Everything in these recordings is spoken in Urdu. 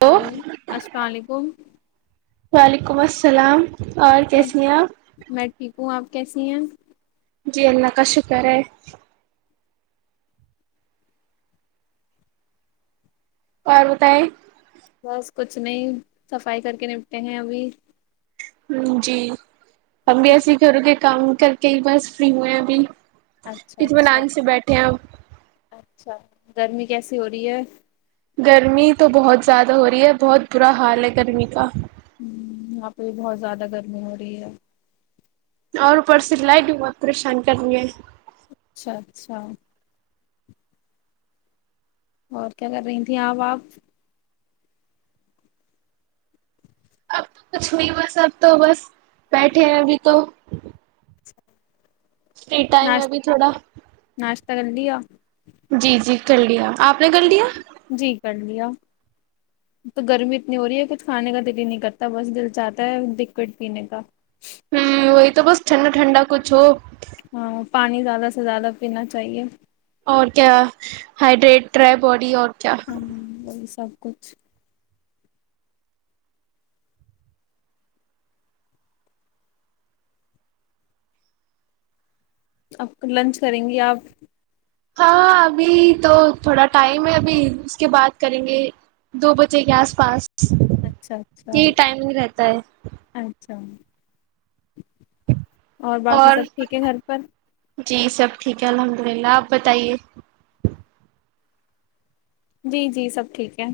ہیلو ہلو السلام علیکم [inaudible] اور کیسی ہیں آپ میں ٹھیک ہوں آپ کیسی ہیں جی اللہ کا شکر ہے اور بتائے بس کچھ نہیں صفائی کر کے نپٹے ہیں ابھی ہ جی ہمب اسی کرو کے کام کر کے ہی بس فری ہویں اب اچھا ات میں اچھا لان سے بیٹھے ہیں آپ اچھا گرمی کیسی ہو رہی ہے گرمی تو بہت زیادہ ہو رہی ہے بہت برا حال ہے گرمی کا ہ یہاں پہ بھی بہت زیادہ گرمی ہو رہی ہے اور اوپر س لائٹ بھی بہت پریشان کر رہی ہے اچھا اچھا اور کیا کر رہی تھیں آپ آپ اب تو کچھ نہیں بس اب تو بس بیٹھے ہیں ابھی تو ہ فری ٹائم ہے ابھی تھوڑا [unintelligible] جی جی کر لیا آپ نے کر لیا جی کر لیا تو گرمی اتنی ہو رہی ہے کچھ کھانے کا دل ہی نہیں کرتا بس دل چاہتا ہے لکوڈ پینے کا ہوں وہی تو بس ٹھنڈا ٹھنڈا کچھ ہو ہاں پانی زیادہ سے زیادہ پینا چاہیے اور کیا ہائڈریٹ رہیں باڈی اور کیا ہاں وہی سب کچھ اپ لنچ کریں گی آپ ہاں ابھی تو تھوڑا ٹائم ہے ابھی اس کے بعد کریں گے دو بجے کے آس پاس اچھا اچھا یہ ٹائم ہی رہتا ہے ہم اور ہے گھر پر جی سب ٹھیک ہے الحمد للہ آپ بتائیے جی جی سب ٹھیک ہے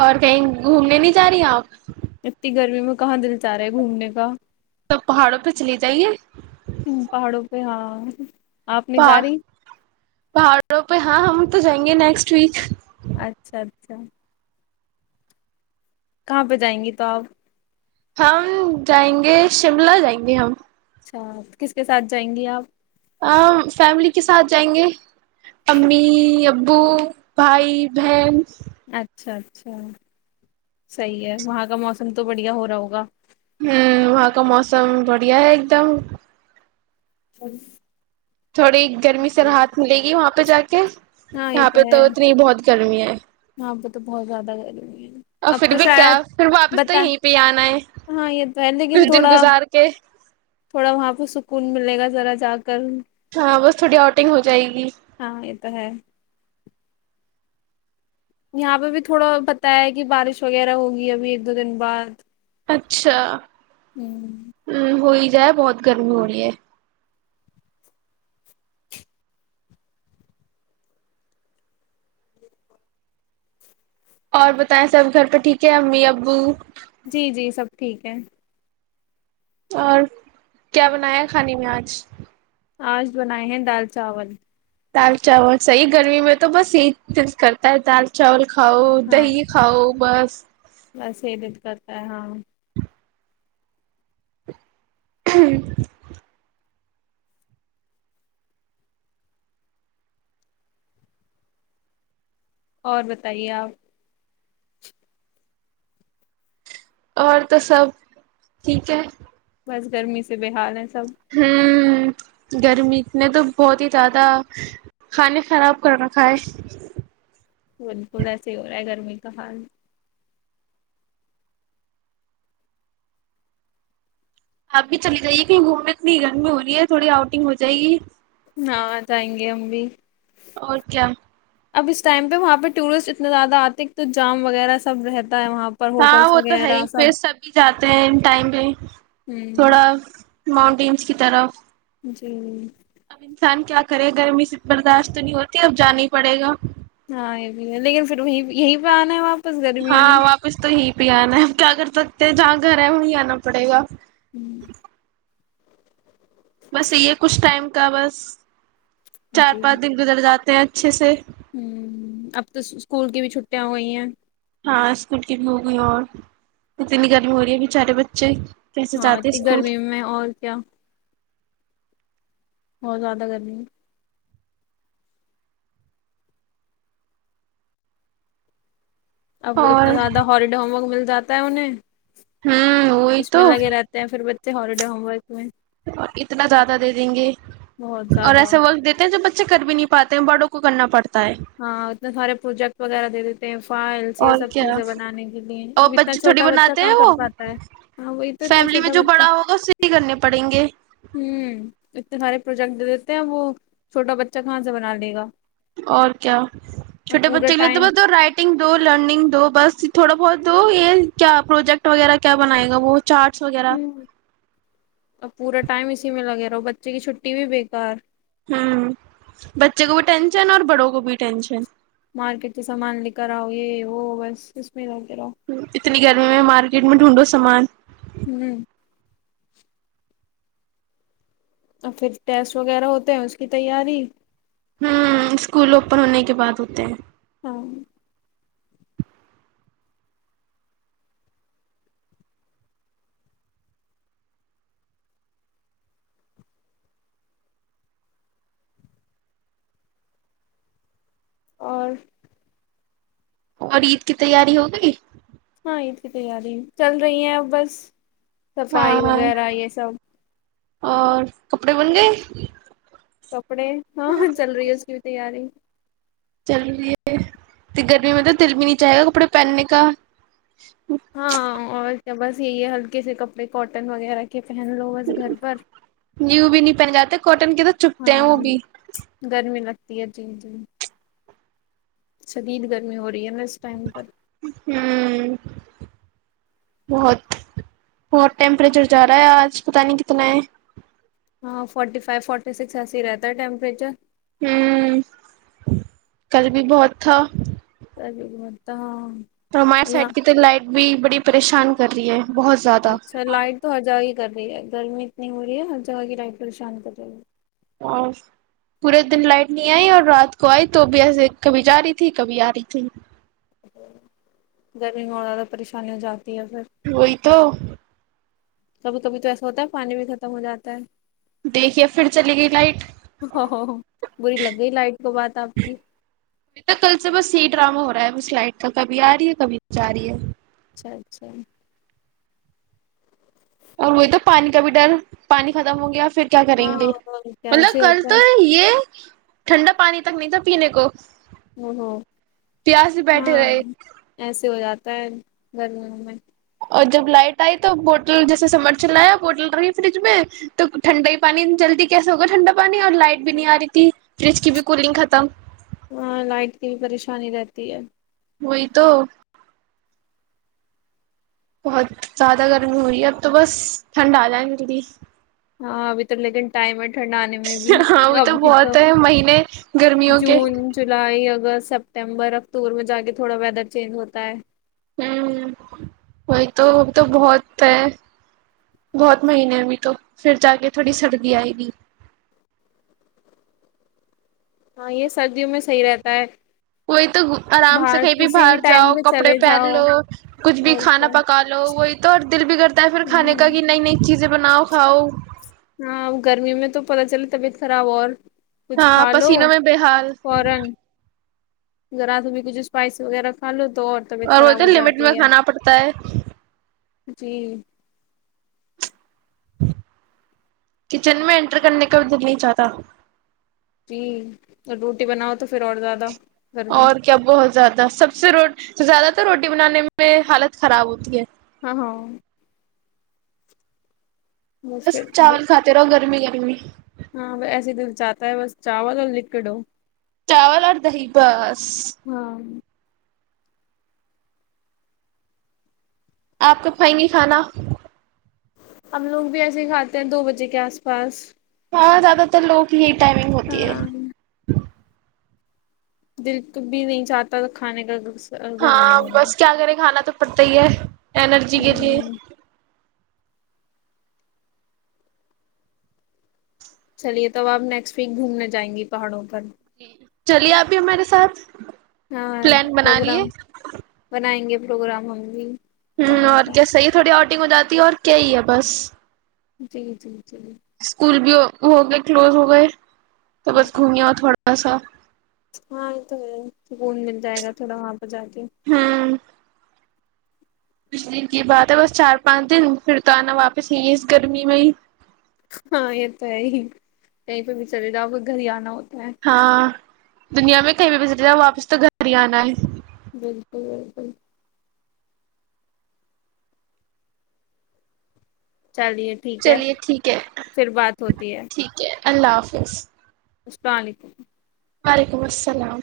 اور کہیں گھومنے نہیں جا رہی آپ اتنی گرمی میں کہاں دل چاہ رہا ہے گھومنے کا تو پہاڑوں پہ چلیے جائیے پہاڑوں پہ ہاں آپ نہیں پا جا رہی پہاڑوں پہ ہاں ہم تو جائیں گے نیکسٹ ویک اچھا اچھا کہاں پہ جائیں گی تو آپ ہم جائیں گے شملہ جائیں گے ہم اچھا کس کے ساتھ جائیں گی آپ فیملی کے ساتھ جائیں گے امی ابو بھائی بہن اچھا اچھا صحیح ہے وہاں کا موسم تو بڑھیا ہو رہا ہوگا ہمم وہاں کا موسم بڑھیا ہے ایک دم ا [inaudible] تھوڑی گرمی سے راحت ملے گی وہاں پہ جا کے ہاں یہ یہاں پہ تو اتنی بہت گرمی ہے ہاں پ تو بہت زیادہ گری ہے اور اب پھر تو بھی کیا شاید پھر واپس تو بتا یہیں پہ ہی آنا ہے ہاں یہ تو ہے لیکن کچھ دن تھوڑا گزار کے تھوڑا وہاں پہ سکون ملے گا ذرا جا کر ہاں بس تھوڑی آؤٹنگ ہو جائے گی ہاں یہ تو ہے یہاں پہ بھی تھوڑا پتایا ہے کہ بارش وغیرہ ہوگی ابھی ایک دو دن بعد اچھا ہوں ہمم ہوئی ج ہے بہت گرمی ہو رہی ہے اور بتائیں سب گھر پہ ٹھیک ہے امی ابو جی جی سب ٹھیک ہے اور کیا بنایا کھانے میں آج آج بنائے ہیں دال چاول دال چاول صحیح گرمی میں تو بس یہی د کرتا ہے دال چاول کھاؤ دہی کھاؤ بس بس یہ دیکت ہے ہاں [unintelligible] اور بتائیے آپ اور تو سب ٹھیک ہے بس گرمی سے بےحال ہے ھم گرمی نے تو بہت ہی زیادہ کھانے خراب کر رکھا ھے بالکل ایسے ہی ہو رہا ہے گرمی کا حال اب بھی چلی جائیے کی گھوم میں اتنی گرمی ہو رہی ہے تھوڑی آؤٹنگ ہو جائے گی ھا جآئیں گے ہم بھی اور کیا اب اس ٹائم پہ وہاں پہ ٹورسٹ اتنے زیادہ آتے تو جام وغیرہ سب رہتے ہاں وہ تو ہے ہی پھر سبھی جاتے ہیں ان ٹائم پہ ہوں تھوڑا ماؤنٹینس کی طرف جی اب انسان کیا کرے گرمی سے برداشت نہیں ہوتی اب جانا ہی پڑے گا ہاں یہ بھی ہے لیکن پھر وہیں یہیں پہ آنا ہے واپس گرمی میں بھی انا ہے کیا کر سکتے ہیں جہاں گھر ہے وہیں آنا پڑے گا [inaudible] بس یہ ھے کچھ ٹائم کا بس چار جی پانچ دن گزر جاتے ھے اچھے سے اب تو اسکول کی بھی چھٹیاں ہو گئی ہیں ہاں اسکول کی بی ھو گی ھے اور اتنی گرمی ہو رہی ہے بیچارے بچے کیسے ہاں ا جاتے تھنی اسکول گرمی میں اور کیا اور زیادہ گر می ے اب اور اتنا زیادہ ہوموارک مل جاتا [unintelligible] ہوں وہی اس میں تو لگے رہتے ہیں پھر بچے ہاللیڈ ے ھموارک اور اتنا زیادہ دے دیں گے بہت اور زیادہ ایسے وقت دیتے ہیں جسے کر بھی نہیں پاتے ہیں بڑوں کو کرنا پڑتا ہے ہاں اتنے سارے پروجیکٹ وغیرہ دے دیتے ہیں یہ اور سب کیا چیزیں بنانے کے لیے اور اب اتنا بچے تھوڑی چھوٹا بچہ بناتے کہاں ہیں کر وہ پاتا ہے ہ وہی تو اتنا فیملی میں چھوٹا جو بچہ بڑا ہوگا اسے ہی کرنے پڑیں گے ہ اتنے سارے جن دے دیتے ہیں وہ چھوٹا بچہ کہاں سے بنا لے گا اور کیا اور چھٹے پورا بچے کے لیے تو ٹائم ب رائٹنگ دو لرننگ دو بس تھوڑا بہت وہ یہ کیا پروجیکٹ وغیرہ کیا بنائے گا وہ چارٹس وغیرہ ا پورا ٹائم اسی میں لگے رہا بچے کی چھٹی بھی بےیکار ہوں بچے کو بھی ٹینشن اور بڑوں کو بھی ٹینشن مارکیٹ سے سامان لے کر آؤ یہ وہ بس اس میں رہ اتنی گرمی میں مارکیٹ میں ڈھونڈو سامان ہوں اور پھر ٹیسٹ وغیرہ ہوتے ہیں اس کی تیاری ہوں اسکول اوپن ہونے کے بعد ہوتے ہیں ہاں [inaudible] اور اور عید کی تیاری ہوگئی ہاں عید کی تیاری ہی چل رہی ہیں اب بس صفائی ہاں وغیرہ یہ سب اور کپڑے بن گئے سب کپڑے ہاں چل رہی ہے اس کی بھی تیاری چلوری ہے گرمی میں مل دل بھی نہیں چاہے گا کپڑے پہننے کا ہاں اور کیا بس یہی ہے ہلکے سے کپڑے کاٹن وغیرہ کے پہن لو بس گھر پر پن جاتے کو ٹن کے تو چپتے ہیں وہ بھی جی جی جی شدید گرمی ہو رہی ہے بس ہوں بہت بہت ٹیمپریچر جا رہا ہے آج پت نہیں کتنا ہے ہاں فورٹی فائیو فورٹی سکس ایسی رہتا ہے ٹیمپریچر ہوں کل بھی بہت تھا رجے بتا ہاں توما یہاں سائڈ کی لائٹ بھی بڑی پریشان کر رہی ہے بہت زیادہ اچھا لائٹ تو آ جاائی کر رہی ہے گرمی اتنی ہو رہی ہے ہ جگہ گائی پریشان کر رہی ہے اور پورے دن لائٹ نہیں آئی اور رات کو آئی تو بھیسے کبھی جاہی تھی کبھی آ رہی تھی گرمی ہونے والا پریشانیوںں جاگ وہی تو کبھی کبھی تو ایسا ہوتا ہے پانی بھی ختم ہو جاتا ہے دیکھیے پھر چلی گئی لائٹ بری لگ گئی لائٹ کو بات آپ کی کل سے بس سی ڈرامہ ہو رہا ہے سلائٹ کا کبھی آ رہی ہے کبھی جا رہی ہے اچھا اچھا اور وہی تو پانی کا بھی ڈر پانی ختم ہو گیا پھر کیا کریں ہاں گے اور کیا مطلب ایسے ہی کل ہوتا تو ہے یہ ٹھنڈا پانی تک نہیں تھا پینے کو ہمم پیاس سے ہمم بیٹھے ہاں رہے ایسے ہو جاتا ہے [unintelligible] اور جب لائٹ آئی تو بوٹل جیسے سمر چلایا بوٹل رہی فریج میں تو ٹھنڈا ہی پانی جلدی کیسے ہوگا ٹھنڈا پانی اور لائٹ بھی نہیں آ رہی تھی فریج کی بھی کولنگ ختم ہاں لائٹ کی بھی پریشانی رہتی ہے وہی تو [inaudible] بہت زیادہ گرمی ہو رہی ہے اب تو بس ٹھنڈ آ جائیں گ مری ہاں ابھی تو لیکن ٹائم ہے ٹھنڈ آے میں بھی ہاں وہ ابھی تو بہت ہے مہینے گرمیوں کے جون جولائی اگست سپٹمبر اکتوبر میں جا کے تھوڑا ویدر چینج ہوتا ہے ہمم وہی تو ا تو بہت ہے بہت مہینے بھی تو پھر جا کے تھوڑی سردی آئے گی ہاں یہ سردیوں میں صحیح رہتا ہے وہی تو آرام سے باہر کہیں بھی کسی باہر ٹائم جاؤ پہ کپڑے چلے پہن جاؤ لو کچھ بھی اور کھانا کیا پکا لو وہی تو اور دل بھی کرتا ہے پھر کھانے کا ہوں کہ نئی نئی چیزیں بناؤ کاؤ ہاں گرمی میں تو پتہ چلے طبیعت خراب اور کچھ ہاں کھا لو پسینوں میں بےحال گ رات بھی کچھ اسپائس وغیرہ کا لو تو طبیعت اور وہ خراب تو ہو لمٹ میں جاتی ہے کھانا پڑتا ہے جی کچن میں انٹر کرنے کا دل نہیں چاہتا جی اور روٹی بناؤ تو پھر اور زیادہ گرمی اور کیا بہت زیادہ سب سے روڈ زیادہ تر روٹی بنانے میں حالت خراب ہوتی ہے ہاں ہاں بس چاول کاتے رہو گھر گرمی گرمی ہاں ایسے دل چاہتا ہے بس چاول اور لکوڈو چٹاول اور دہی بس ہاں آپ کب کھائیں گی کھانا ہم لوگ بھی ایسے ہی کھاتے ہیں دو بجے کے آس پاس اور زیادہ تر لگ ہی ٹائمنگ ہوتی ہے ہاں دل بھی نہیں چاہتا تھا کھانے کا ہاں گرمیوں بس میں کیا کریں کھانا تو پتی ہے انرجی کے تھے ہ چلیے توب آپ نیکسٹ ویک گھومنے جائیں گی پہاڑوں پر جی چلیے آپھی ہمارے ساتھ ہاں پلان بنا لیے پروگرام بنائیں گے پروگرام ہوں گی ہوں اور کیا صحی ہے تھوڑی آ ٹگ ہو جاتی ہے اور کیا ہی ہے بس جی جی جی اسکول بھی ہو گئے کلوز ہو گئے تو بس ہاں گھمی ہو تھوڑا سسو ہاں یہ تو سکون مل جائے گا تھوڑا وہاں پرہ جا کے ہوں کچھ دن کی بات ہے بس چار پانچ دن پھر تو آنا واپس ہی ہے اس گرمی میں ہی ہاں یہ تو ہے ہی یہیں پہ بھی چلے رہا ا گھر ہی آنا ہوتا ہے ہاں دنیا میں کہیں بھی پس جاؤ واپس تو گھر ہی آنا ہے بالکل بالکل چلیے ٹھیک ہے چلیے ٹھیک ہے پھر بات ہوتی ہے ٹھیک ہے اللہ حافظ السلام علیکم وعلیکم السلام